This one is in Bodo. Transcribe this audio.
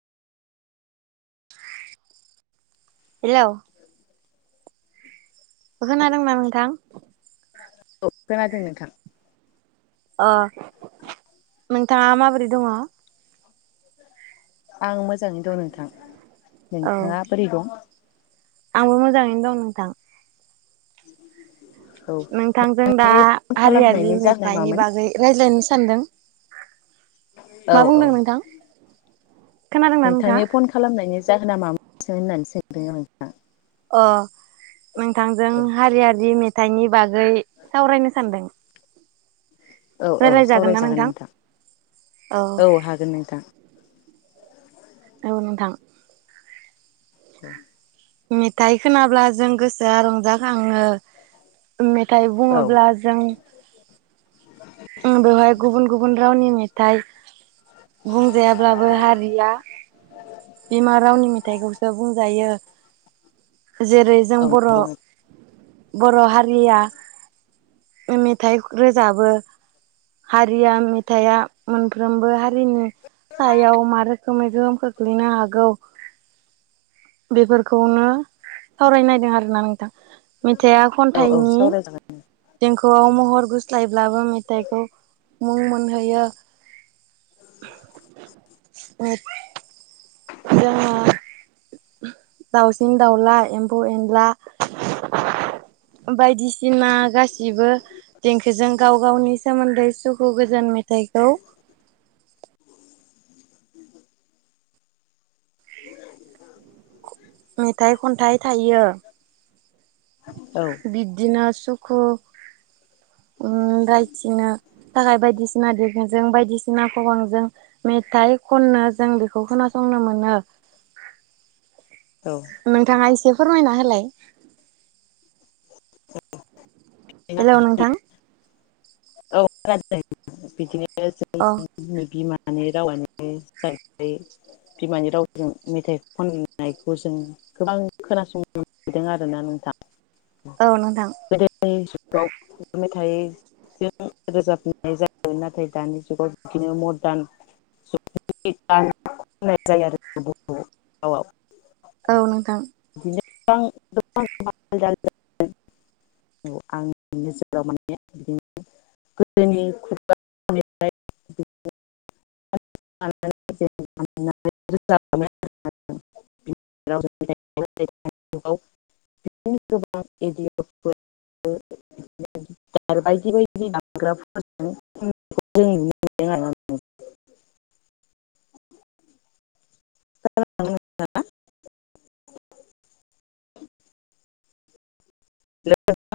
हेल खोनादोंना नोंथां औ खोनादों नोंथां अ नोंथाङा माबोरै दङ आं मोजाङैनो दङ नोंथां नोंथाङा बोरै दं आंबो मोजाङैनो दं नोंथां औ नोंथांजों बे दा फन हारियारि खालामनायनि जाहोना मेथाइनि मामोन बागै रायज्लायनो सानदों औ मा औ बुंदों नोंथां खोनादोंना नोंथाङा नोंथांनि फन खालामनायनि जाहोना मामोनन होननानै सोंदों आं अ नोंथांजों औ हारियारिे मेथाइनि बागै सावरायनो सानदों औ औ रायलायजागोन ना सावरायजागोन नोंथां औ हागोन नोंथां औ नोंथां औ मेथाइ खोनाब्ला जों गोसोआ रंजाखाङो मेथाइ औ बुङोब्ला जों ओम बेवहाय गुबुन गुबुन रावनि मेथाइ बुंजायाब्लाबो हारिया बिमा रावनि मेथाइखौसो बुंजायो जेरै जों औ बर नंगौ बर हारिया मेथाइ रोजाबो हारिया मेथाइआ मोनफ्रोमबो हारिनि सायााव मारख गोहोमै गोहोम खोख्लैनो हागौ बेफोरखौनो सावरायनायदों आरोना नोंथां मेथाइआ औ औ खन्थाइनि सावरायजागोन ओ महर गुस्लायबाबो मोनथायखौ मुं मोनहोयो जोङो दाउसिन दाउला एमफौ एनला ओमफाय बायदिसिना गासिबो देंखोजों गाव गावनि सोमोन्दै सुखु गोजोन मेथाइखौ मेथाइ खन्थाइ थायो। औ बिदिनास सुखु उम रायथिनो थाखाय बायदिसिना बिबुंजों बायदिसिना खबामजों मेथाइ खननो जों बेखौ खोनासंनो मोनो। औ नोंथाङा इस फोरमायना होलाय। हेलौ नोंथां। औ [unintelligible] अ [unintelligible] बिमानि रावानो उम बिमानि रावजों मेथाइ खननायखौ जों गोबां खोनासंनो नुदों आरोना नोंथां। औ नोंथां गोदोनि जुगाव मेथाइ जों रोजाबनाय जायो नाथाय दानि जुगाव बिदिनो मडारन जुग खनाय जायो आरो बर रावआव औ नोंथां। [unintelligible] गोदोनि खुगाफ्राय [unintelligible] [unintelligible] [unintelligible] [unintelligible]